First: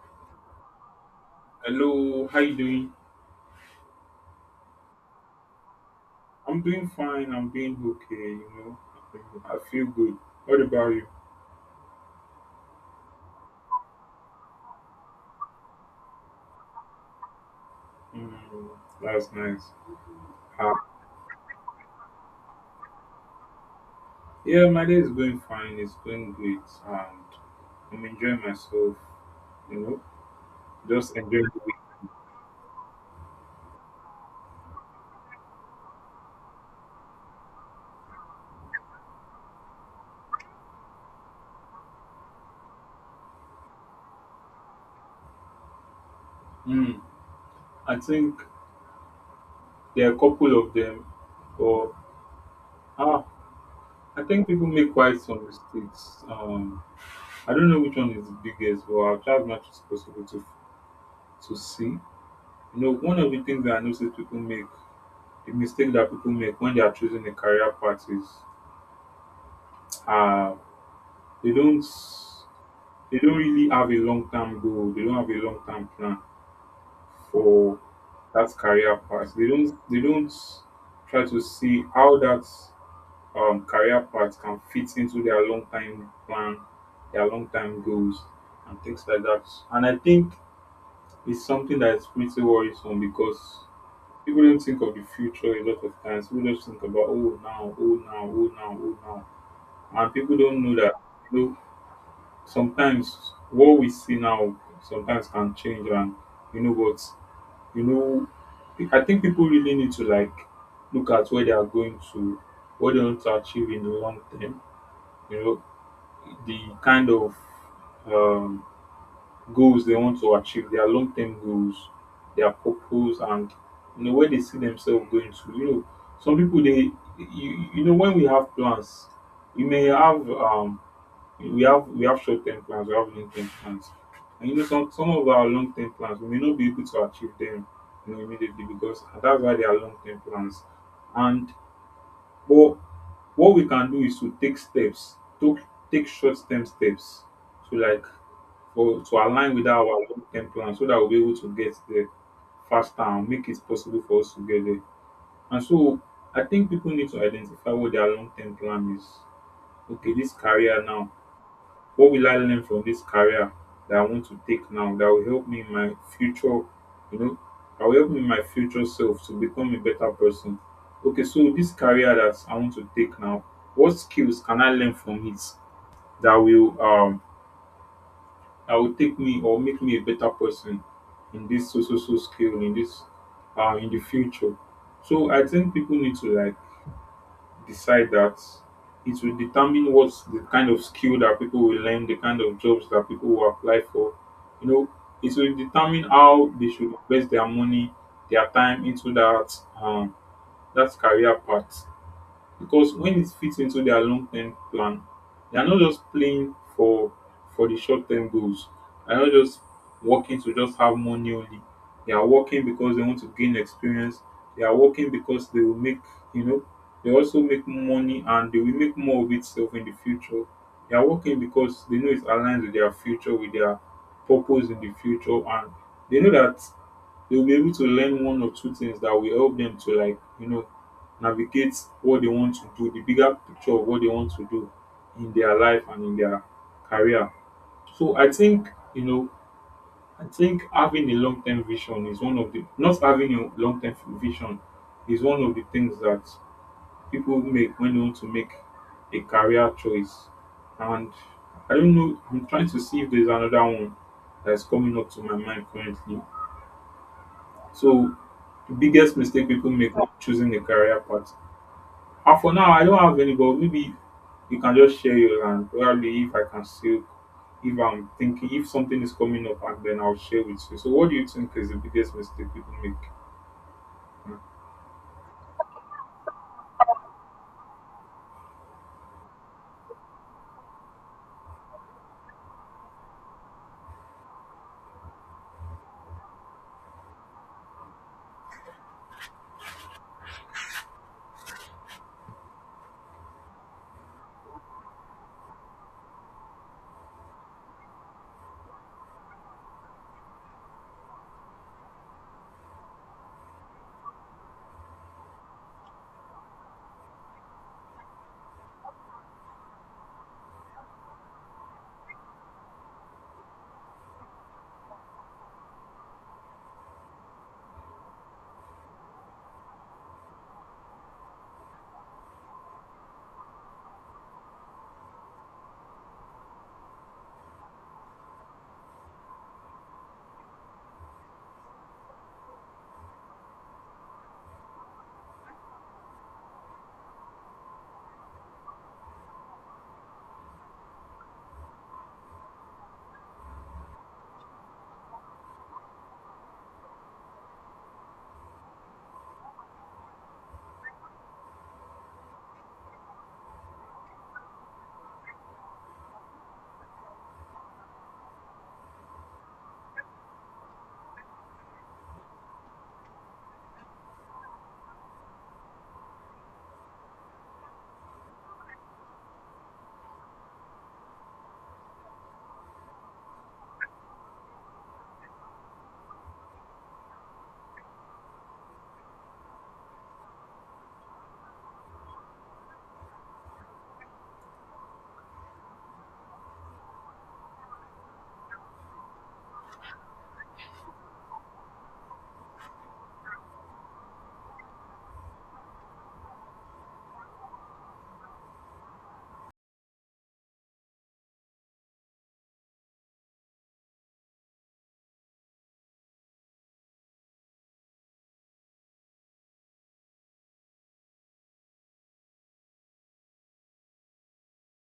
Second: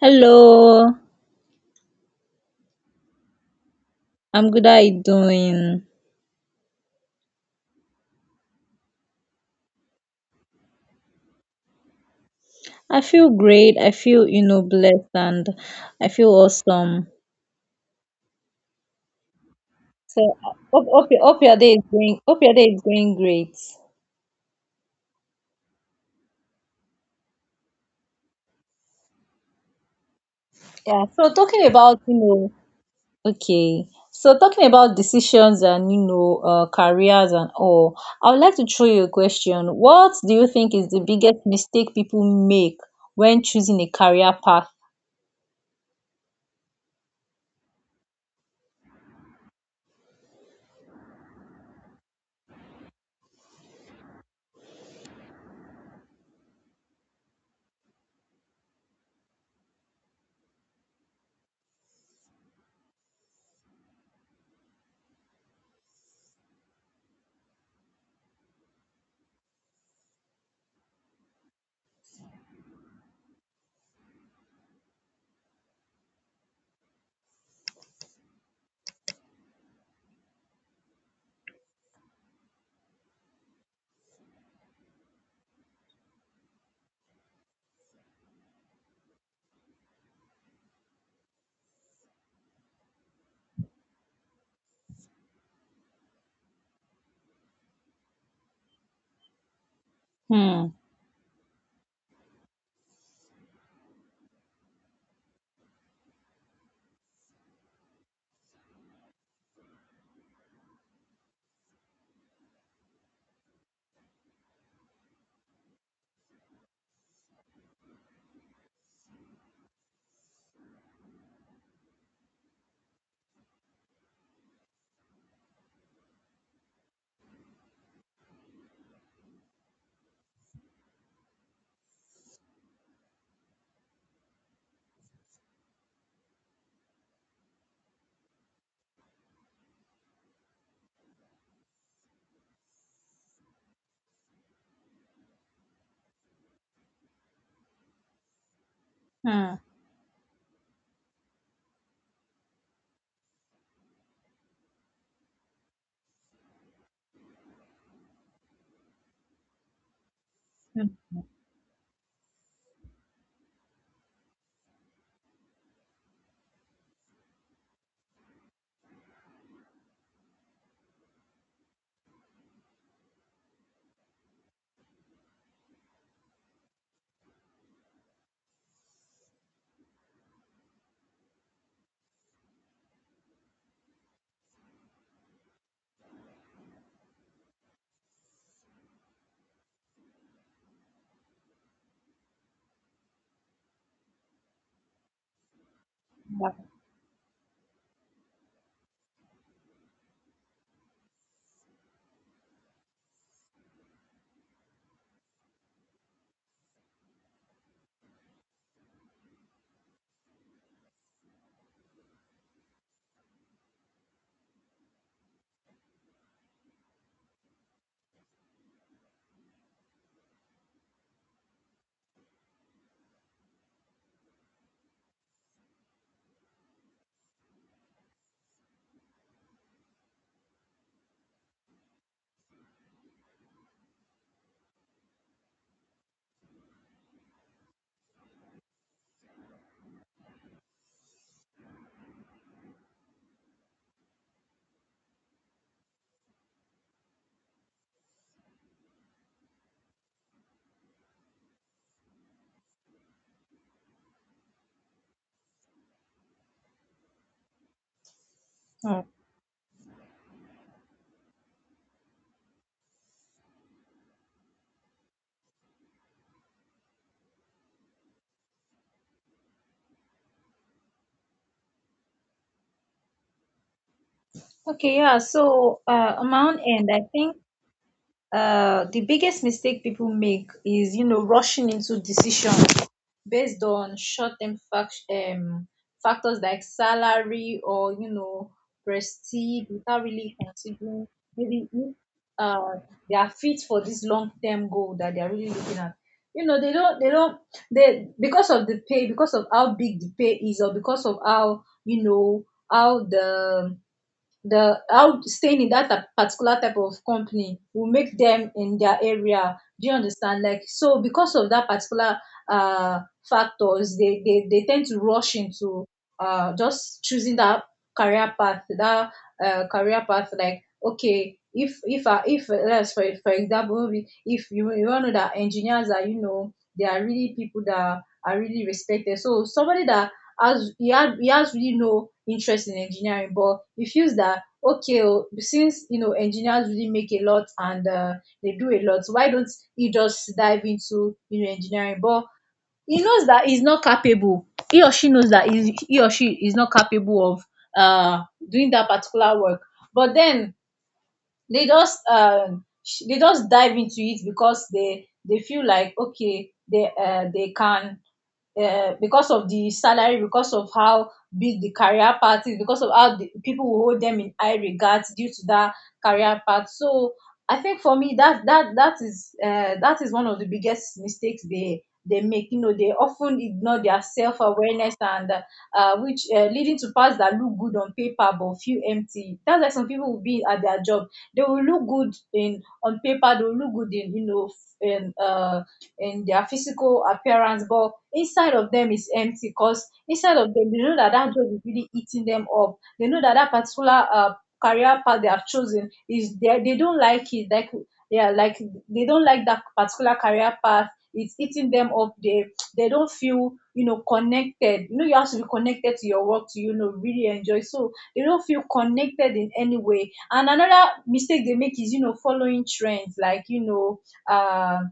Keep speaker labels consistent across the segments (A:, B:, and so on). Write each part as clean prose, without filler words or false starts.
A: Hello,
B: Hello, how you doing?
A: I'm good. How are you doing?
B: I'm doing fine. I'm doing okay. You know, I feel good. What about you?
A: I feel great. I feel, blessed, and I feel awesome.
B: Mm, that's nice.
A: So I
B: Ah,
A: hope your day is going great.
B: yeah, my day is going fine. It's going great, and I'm enjoying myself. You know,
A: Yeah.
B: just
A: So
B: enjoying the
A: talking
B: week.
A: about, okay. So talking about decisions and careers and all, I would like to throw you a question. What do you think is the biggest mistake people make when choosing a career path?
B: Mm, I think there are a couple of them, but ah, I think people make quite some mistakes. I don't know which one is the biggest, but I'll try as much as possible to see. You know, one of the things that I notice people make the mistake that people make when they are choosing a career path is uh, they don't they don't really have a long term goal. They don't have a long term plan for that career path. They don't try to see how that career path can fit into their long time plan, their long time goals, and things like that. And I think it's something that is pretty worrisome because people don't think of the future a lot of times. People just think about oh now, and people don't
A: Hmm.
B: know that you know sometimes what we see now sometimes can change, and you know what, you know, I think people really need to like look at where they are going to, what they want to achieve in the long term, you know, the kind of um, goals they want to achieve, their long-term goals, their purpose, and you know where they see themselves going to. You know, some people they you know when we have plans, we may have we have short-term plans, we have long-term plans. And you know, some of our long-term plans we may not be able to achieve them, you know, immediately, because that's why they are long-term plans. And but what we can do is to take steps, to take short-term steps to like for to align
A: Hmm.
B: with our long-term plan so that we'll be able to get there faster and make it possible for us to get there. And so I think people need to identify what their long-term plan is. Okay, this career now.
A: Hmm.
B: What will I learn from this career that I want to take now that will help me in my future, you know, that will help me in my future self to become a better person? Okay, so this career that I want to take now, what skills can I learn from it that will um that will take me or make me a better person in this so skill in this in the future? So I think people need to like decide that it will determine what's the kind of skill that people will learn, the kind of jobs that people will apply for. You know, it will determine how they should invest their money, their time into that um, that career path, because when it fits into their long-term plan, they are not just playing for the short-term goals. They are not just working to just have money only. They are working because they want to gain experience. They are working because they will make, you know, they also make money, and they will make more of itself in the future. They are working because they know it aligns with their future, with their purpose in the future, and they know that they will be able to learn one or two things that will help them to like you know navigate what they want to do, the bigger picture of what they want to do in their life and in their career. So I think, you know, I think having a long term vision is one of the, not having a long term vision is one of the things that people make when they want to make a career choice. And I don't know, I'm trying to see if there's another one that's coming up to my mind currently. So the
A: Yeah.
B: biggest mistake people make when choosing a career path. And for now, I don't have any, but maybe you can just share your, and probably if I can still, if I'm thinking, if something is coming up, and then I'll share with you. So, what do you think is the biggest mistake people make?
A: Okay, yeah. So, on my own end, I think the biggest mistake people make is, rushing into decisions based on short-term factors like salary or, prestige, without really considering maybe if uh, they are fit for this long-term goal that they are really looking at. You know, they don't, they don't, they, because of the pay, because of how big the pay is, or because of how, how the how staying in that particular type of company will make them in their area. Do you understand? Like, so because of that particular uh factors, they tend to rush into just choosing that career path, like, okay, if I if let's, for example, maybe if you all know that engineers are, you know, they are really people that are really respected. So somebody that, as he had he has really no interest in engineering, but he feels that, okay, oh, since engineers really make a lot, and they do a lot, why don't he just dive into, engineering? But he knows that he's not capable. He or she knows that he or she is not capable of uh doing that particular work. But then they just they just dive into it because they feel like, okay, they can, because of the salary, because of how big the career path is, because of how the people will hold them in high regards due to that career path. So I think, for me, that is one of the biggest mistakes they make. You know, they often ignore their self-awareness and, which, leading to paths that look good on paper but feel empty. That's like, some people will be at their job, they will look good in on paper, they will look good in, in their physical appearance, but inside of them is empty, because inside of them they know that that job is really eating them up. They know that that particular career path they have chosen is, they don't like it. Like, yeah, like they don't like that particular career path, it's eating them up, they don't feel, you know, connected. You know, you have to be connected to your work to, you know, really enjoy. So they don't feel connected in any way. And another mistake they make is, following trends, like, um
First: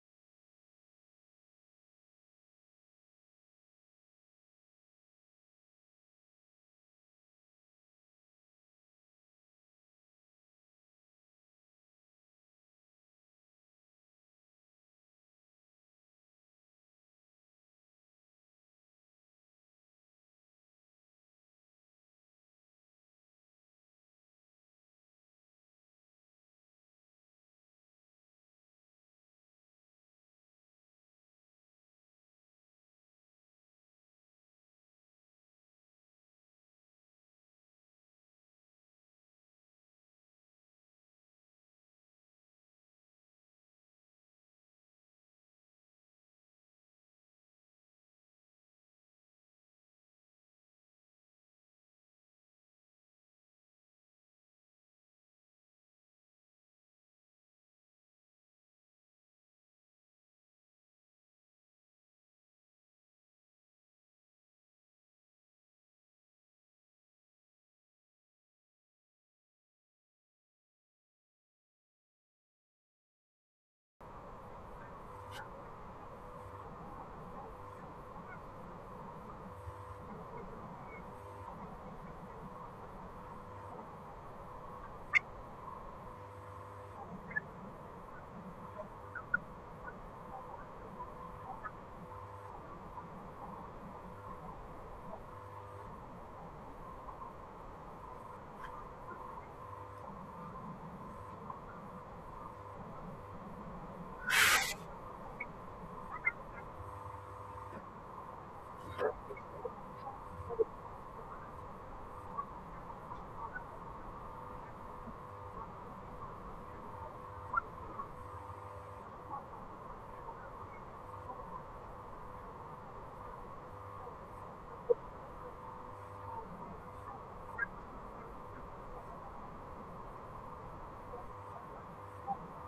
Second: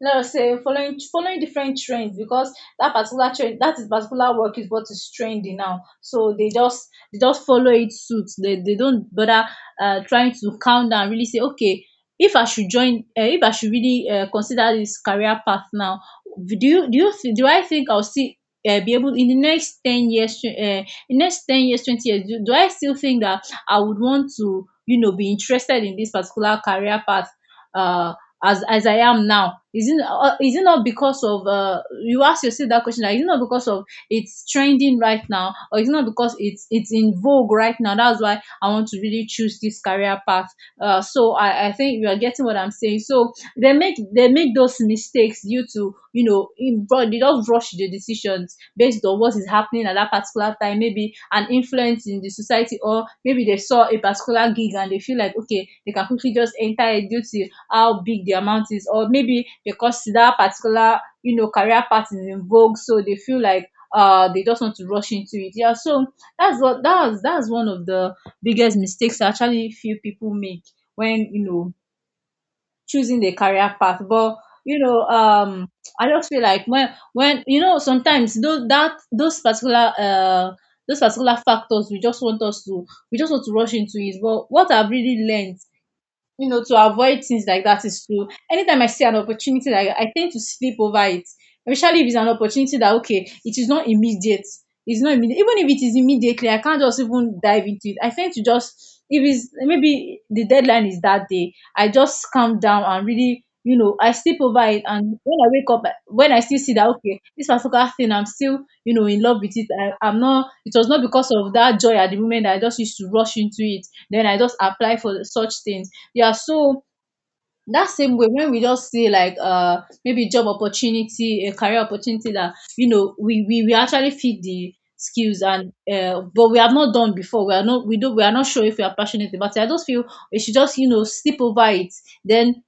A: let us say following different trends, because that particular trend that is particular work is what is trendy now, so they just, follow it suit. They don't bother trying to count down, really say, okay, if I should join, if I should really consider this career path now, do I think I'll still be able in the next 10 years, in next 10 years, 20 years, do I still think that I would want to, you know, be interested in this particular career path uh as I am now? Is it, is it not because of, you ask yourself that question? Like, is it not because of it's trending right now, or is it not because it's in vogue right now? That's why I want to really choose this career path. So I think you are getting what I'm saying. So they make, those mistakes due to, you know, in broad, they just rush the decisions based on what is happening at that particular time, maybe an influence in the society, or maybe they saw a particular gig and they feel like, okay, they can quickly just enter a duty, how big the amount is, or maybe because that particular, you know, career path is in vogue, so they feel like, they just want to rush into it. Yeah. So that's what, that's one of the biggest mistakes I actually feel people make when, you know, choosing the career path. But, you know um I just feel like, when, you know, sometimes those particular factors, we just want to rush into it. But what I've really learned, you know, to avoid things like that is, to anytime I see an opportunity, like, I tend to sleep over it, especially if it's an opportunity that, okay, it is not immediate. It's not immediate. Even if it is immediately, I can't just even dive into it. I tend to just, if it's maybe the deadline is that day, I just calm down and really, you know, I sleep over it. And when I wake up, when I still see that, okay, this particular thing, I'm still, you know, in love with it. I, I'm not. It was not because of that joy at the moment that I just used to rush into it. Then I just apply for such things. Iaçu, that same way when we just see, like, maybe job opportunity, a career opportunity that, you know, we actually fit the skills, and, but we have not done before, we are not, we are not sure if we are passionate about it, I just feel we should just, you know, sleep over it. Then,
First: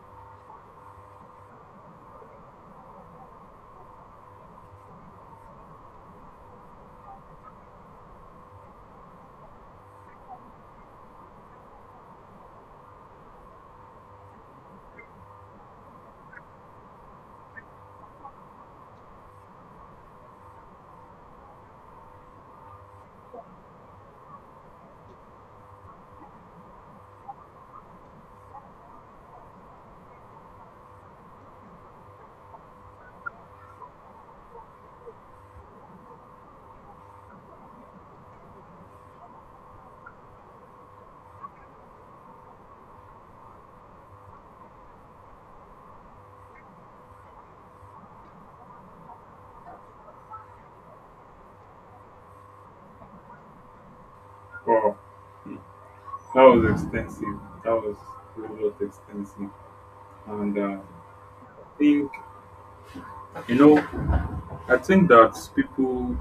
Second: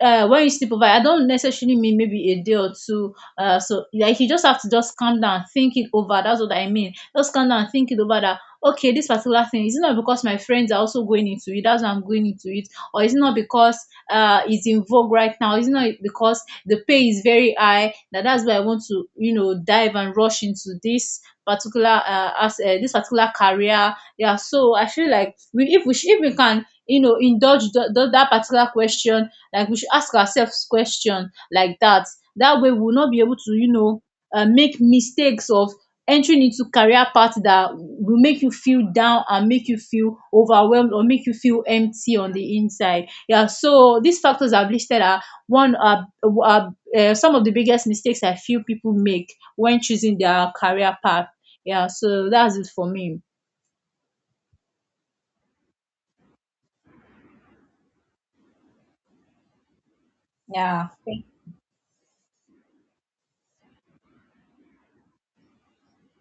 A: when you sleep over it, I don't necessarily mean maybe a day or two. So, like, you just have to just calm down, think it over. That's what I mean, just calm down, think it over. That, okay, this particular thing, is it not because my friends are also going into it, that's why I'm going into it? Or is it not because is in vogue right now? It's not because the pay is very high, that that's why I want to, you know, dive and rush into this particular, as this particular career. Yeah. So I feel like, we, if we can, you know, indulge that particular question, like, we should ask ourselves question like that. That way we will not be able to, you know, make mistakes of entering into career path that will make you feel down, and make you feel overwhelmed, or make you feel empty on the inside. Yeah, so these factors I've listed one are, are, some of the biggest mistakes I feel people make when choosing their career path. Yeah, so that's it for me.
B: Wow, that was extensive. That was a lot extensive. And
A: Yeah.
B: I think, you know, I think that people,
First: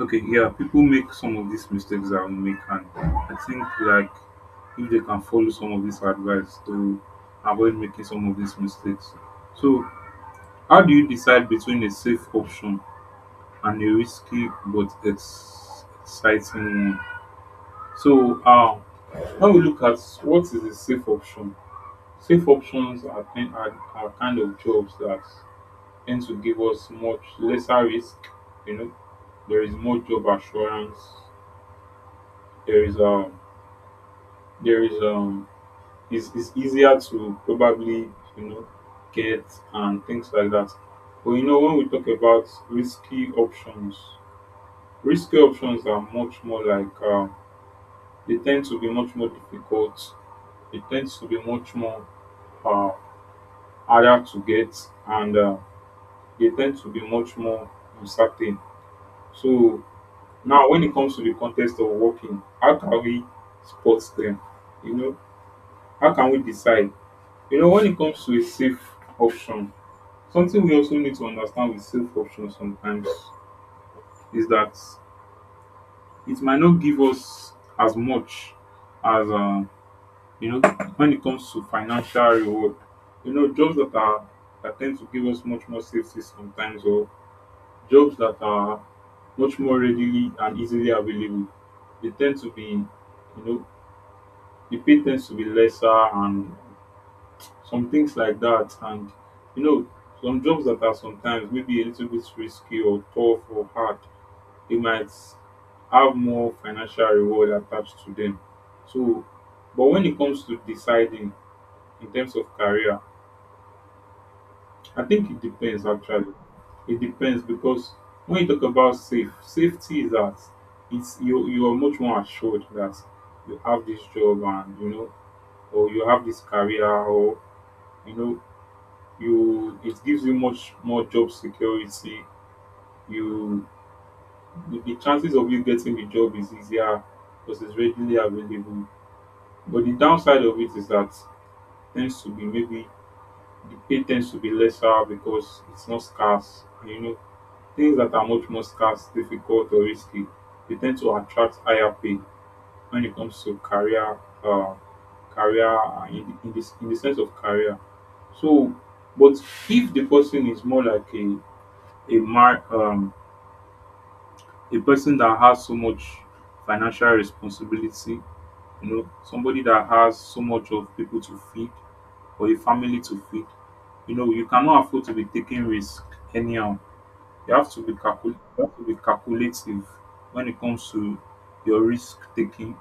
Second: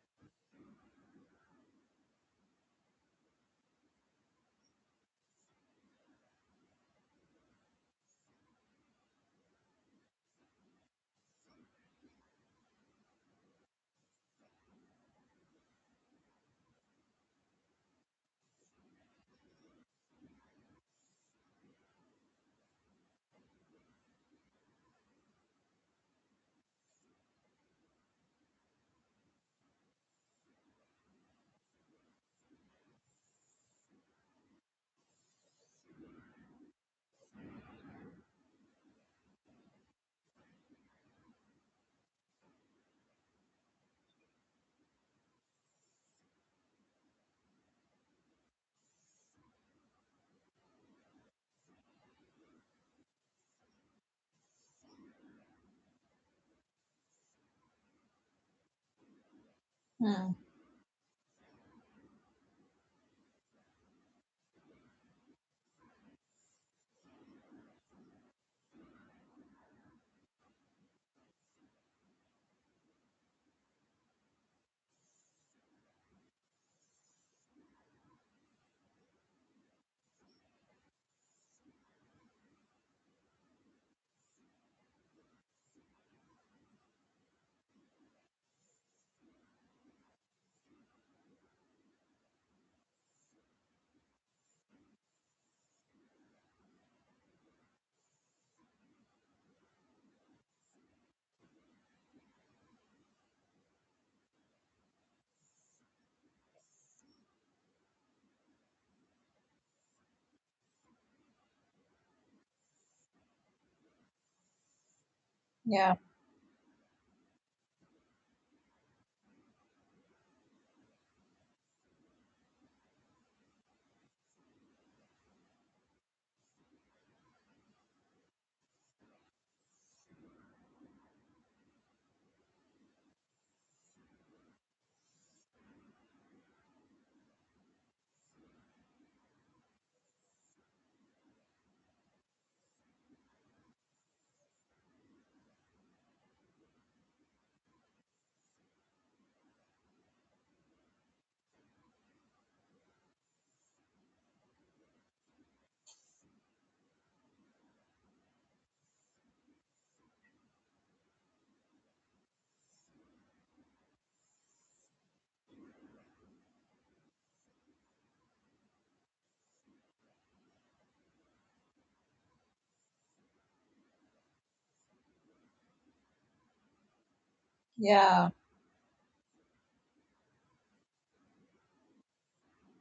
B: okay, yeah, people make some of these mistakes that we make. And I think, like, if they can follow some of this advice to avoid making some of these mistakes. So how do you decide between a safe option and a risky but exciting one? So, when we look at what is a safe option, safe options are, are kind of jobs that tend to give us much lesser risk. You know, there is more job assurance. There is there is um, it's easier to probably you know get and things like that. But you know, when we talk about risky options, risky options are much more like, they tend to be much more difficult. They tend to be much more uh, harder to get, and they tend to be much more uncertain. So
A: Hmm.
B: now, when it comes to the context of working, how can we spot them? You know, how can we decide? You know, when it comes to a safe option, something we also need to understand with safe options sometimes is that it might not give us as much as you know, when it comes to financial reward, you know, jobs that are that tend to give us much more safety sometimes, or jobs that are much more readily and easily available, they tend to be, you know, the pay tends to be lesser and some things like that. And you know, some jobs that are sometimes maybe a little bit risky or tough or hard, they might have more financial reward attached to them. So, but when it comes to deciding in terms of career, I think it depends
A: Yeah.
B: actually. It depends because when you talk about safe, safety is that it's you are much more assured that you have this job, and you know, or you have this career, or you know, you it gives you much more job security. You the chances of you getting the job is easier because it's readily available. But the downside of it is that tends to be maybe the pay tends to be lesser because it's not scarce. You know, things that are much more scarce, difficult, or risky, they tend to attract higher pay when it comes to career, uh, career in this in the sense of career. So, but if the person is more like a a mar, um, a person that has so much financial responsibility, you know, somebody that has so much of people to feed, or a family to feed, you know, you cannot afford to be taking risk anyhow. You have to be calcul
A: Yeah.
B: you have to be calculative when it comes to your risk taking.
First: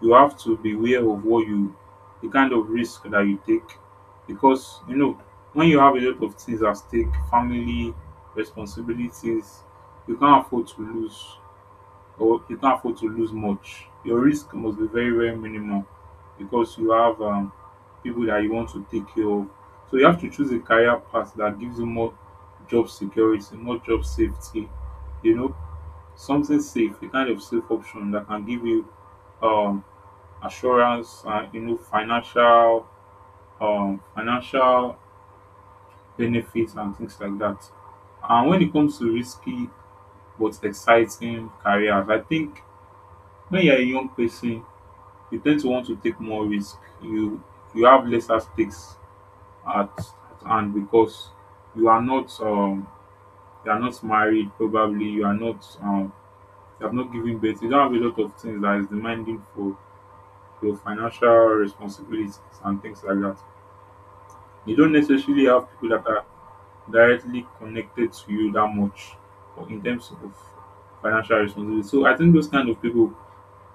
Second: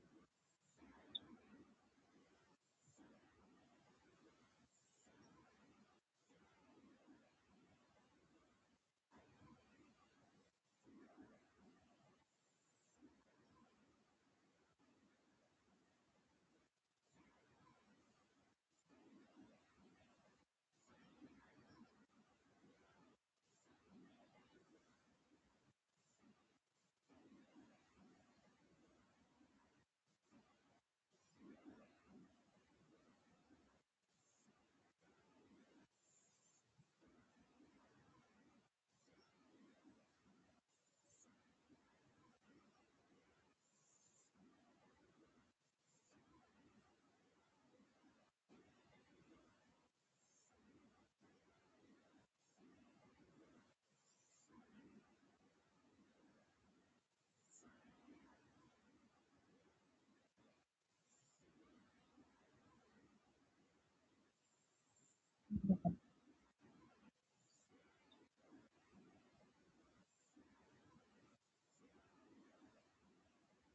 B: You have to be aware of what you the kind of risk that you take, because you know when you have a lot of things at stake, family, responsibilities, you can't afford to lose, or you can't afford to lose much. Your risk must be very, very minimal because you have people that you want to take care of. So you have to choose a career path that gives you more job security, more job safety, you know, something safe, a kind of safe option that can give you um, assurance, and you know financial financial benefits and things like that. And when it comes to risky but exciting careers, I think when you're a young person, you tend to want to take more risk. You have lesser stakes at hand because you are not um you are not married, probably you are not you have not given birth, you don't have a lot of things that is demanding for your financial responsibilities and things like that. You don't necessarily have people that are directly connected to you that much, or in terms of financial responsibility. So I think those kind of people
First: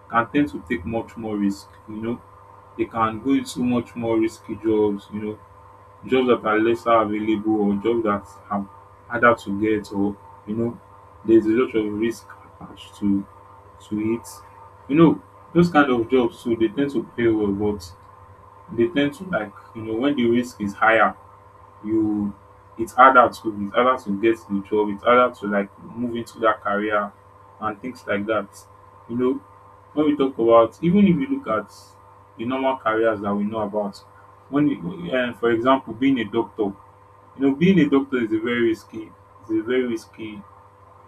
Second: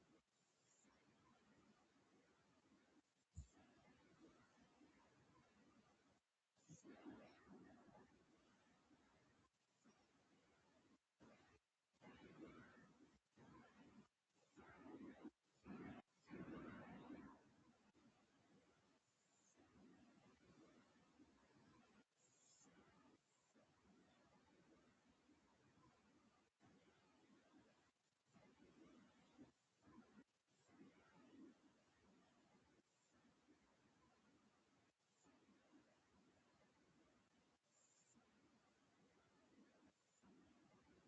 B: can tend to take much more risk, you know. They can go into much more risky jobs, you know, jobs that are lesser available, or jobs that are harder to get, or you know, there's a lot of risk attached to it. You know, those kind of jobs too, they tend to pay well, but they tend to like you know when the risk is higher, you it's harder to it's harder to get the job, it's harder to like move into that career and things like that. You know, when we talk about even if you look at the normal careers that we know about, when you, for example, being a doctor, you know, being a doctor is a very risky it's a very risky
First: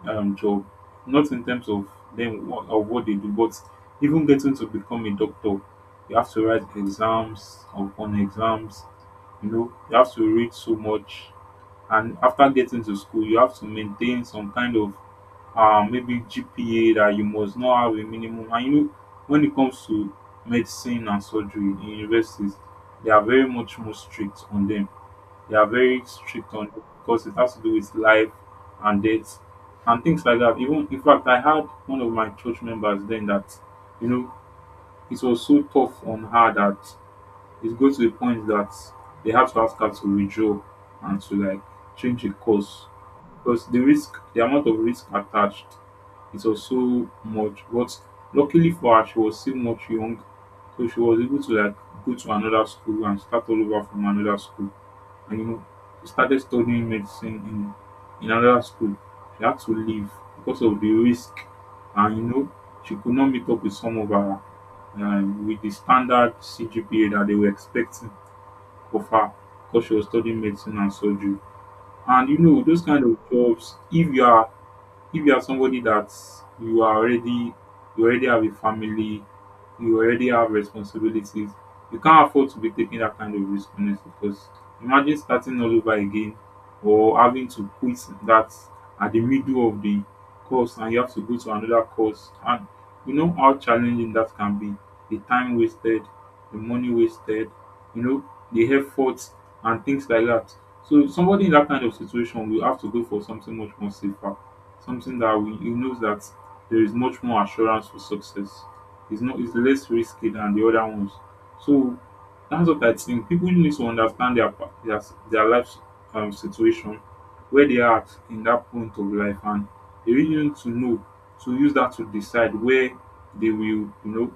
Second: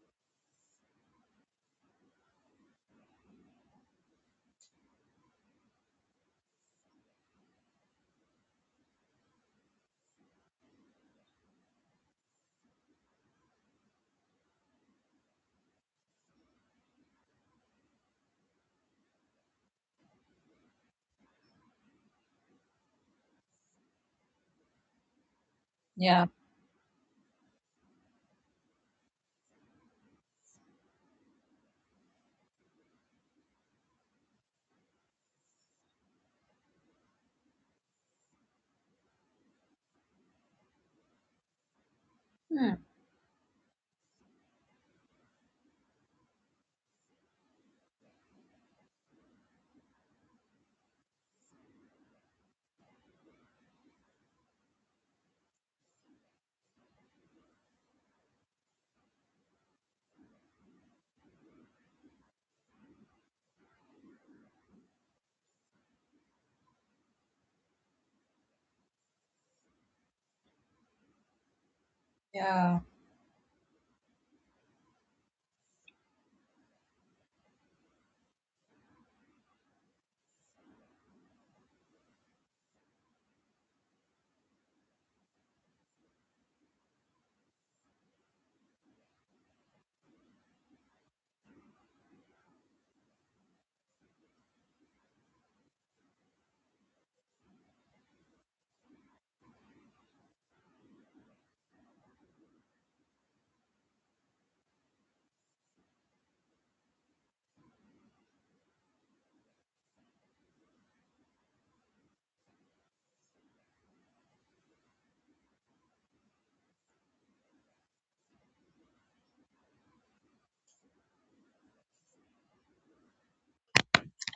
B: job, not in terms of them of what they do, but even getting to become a doctor, you have to write exams upon exams. You know, you have to read so much, and after getting to school, you have to maintain some kind of maybe GPA that you must not have a minimum. And you know, when it comes to medicine and surgery in universities, they are very much more strict on them. They are very
A: Yeah.
B: strict on them because it has to do with life and death and things like that. Even in fact, I had one of my church members then that you know it was so tough on her that it goes to a point that they have to ask her to withdraw and to like change the course because the risk, the amount of risk attached is also much. But luckily for her, she was still much young, so she was able to like go to another school and start all over from another school. And you know, she started studying medicine in another school. She had to leave because of the risk, and you know, she could not meet up with some of her with the standard CGPA that they were expecting of her because she was studying medicine and surgery. And you know, those kind of jobs, if you are somebody that you are already, you already have a family, you already have responsibilities, you can't afford to be taking that kind of risk honestly, because imagine starting all over again, or having to quit that at the middle of the course, and you have to go to another course, and you know how challenging that can be, the time wasted, the money wasted, you know, the effort and things like that. So somebody in that kind of situation will have to go for something much more safer, something that he knows that there is much more assurance for success. It's not it's less risky than the other ones. So that's what I think. People need to understand their their life situation, where they are at in that point of life, and they really need to know to use that to decide where they will, you know,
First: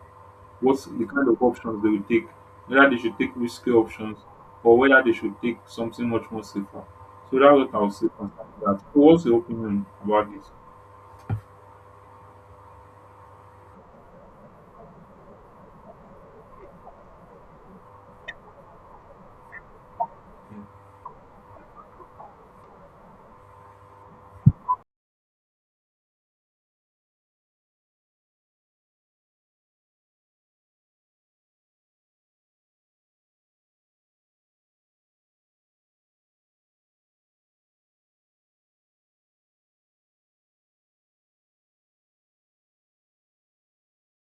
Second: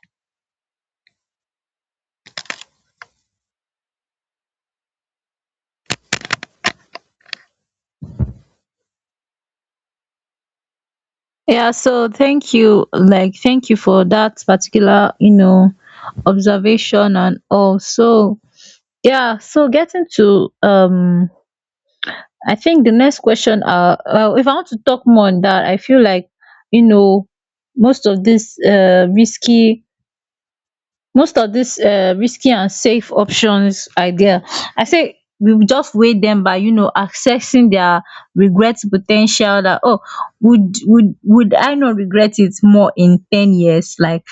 B: what's the kind of options they will take, whether they should take risky options, or whether they should take something much more safer. So that's what I'll say concerning that. So what's your opinion about this?
A: Yeah, so thank you. Like, thank you for that particular, you know, observation and all. So, yeah, so getting to, I think the next question, if I want to talk more on that, I feel like, you know, most of this risky and safe options idea, I say we will just weigh them by, you know, accessing their regrets potential. That, oh, would I not regret it more in 10 years? Like,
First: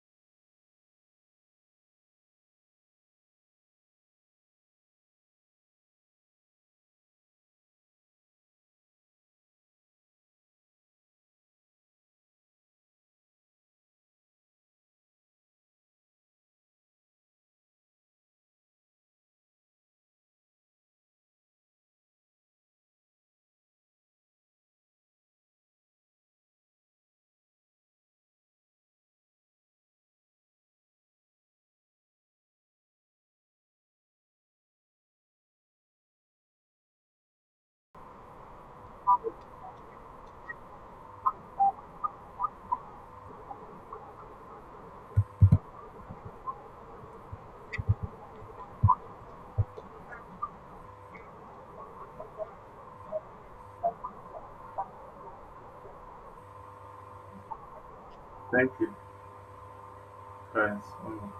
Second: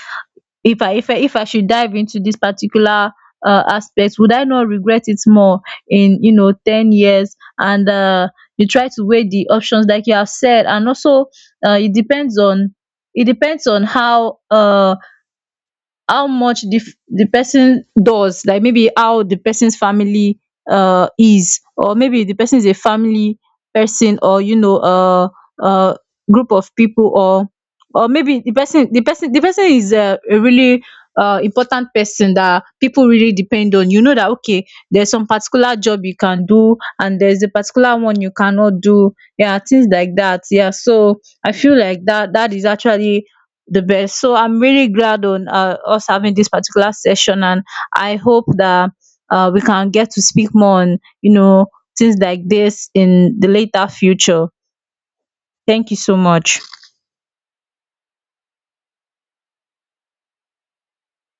A: if I should dive into this particular aspect, would I not regret it more in, you know, 10 years? And, you try to weigh the options, like you have said. And also, it depends on, how, how much the person does, like, maybe how the person's family is, or maybe the person is a family person, or, uh group of people, or maybe the person, is a really important person that people really depend on, you know, that okay, there's some particular job you can do and there's a particular one you cannot do. Yeah, things like that. Yeah, so I feel like that is actually the best. So I'm really glad on, us having this particular session, and I hope that, we can get to speak more on, you know, things like this in the later future. Thank you so much.
B: Thank you, guys. Um,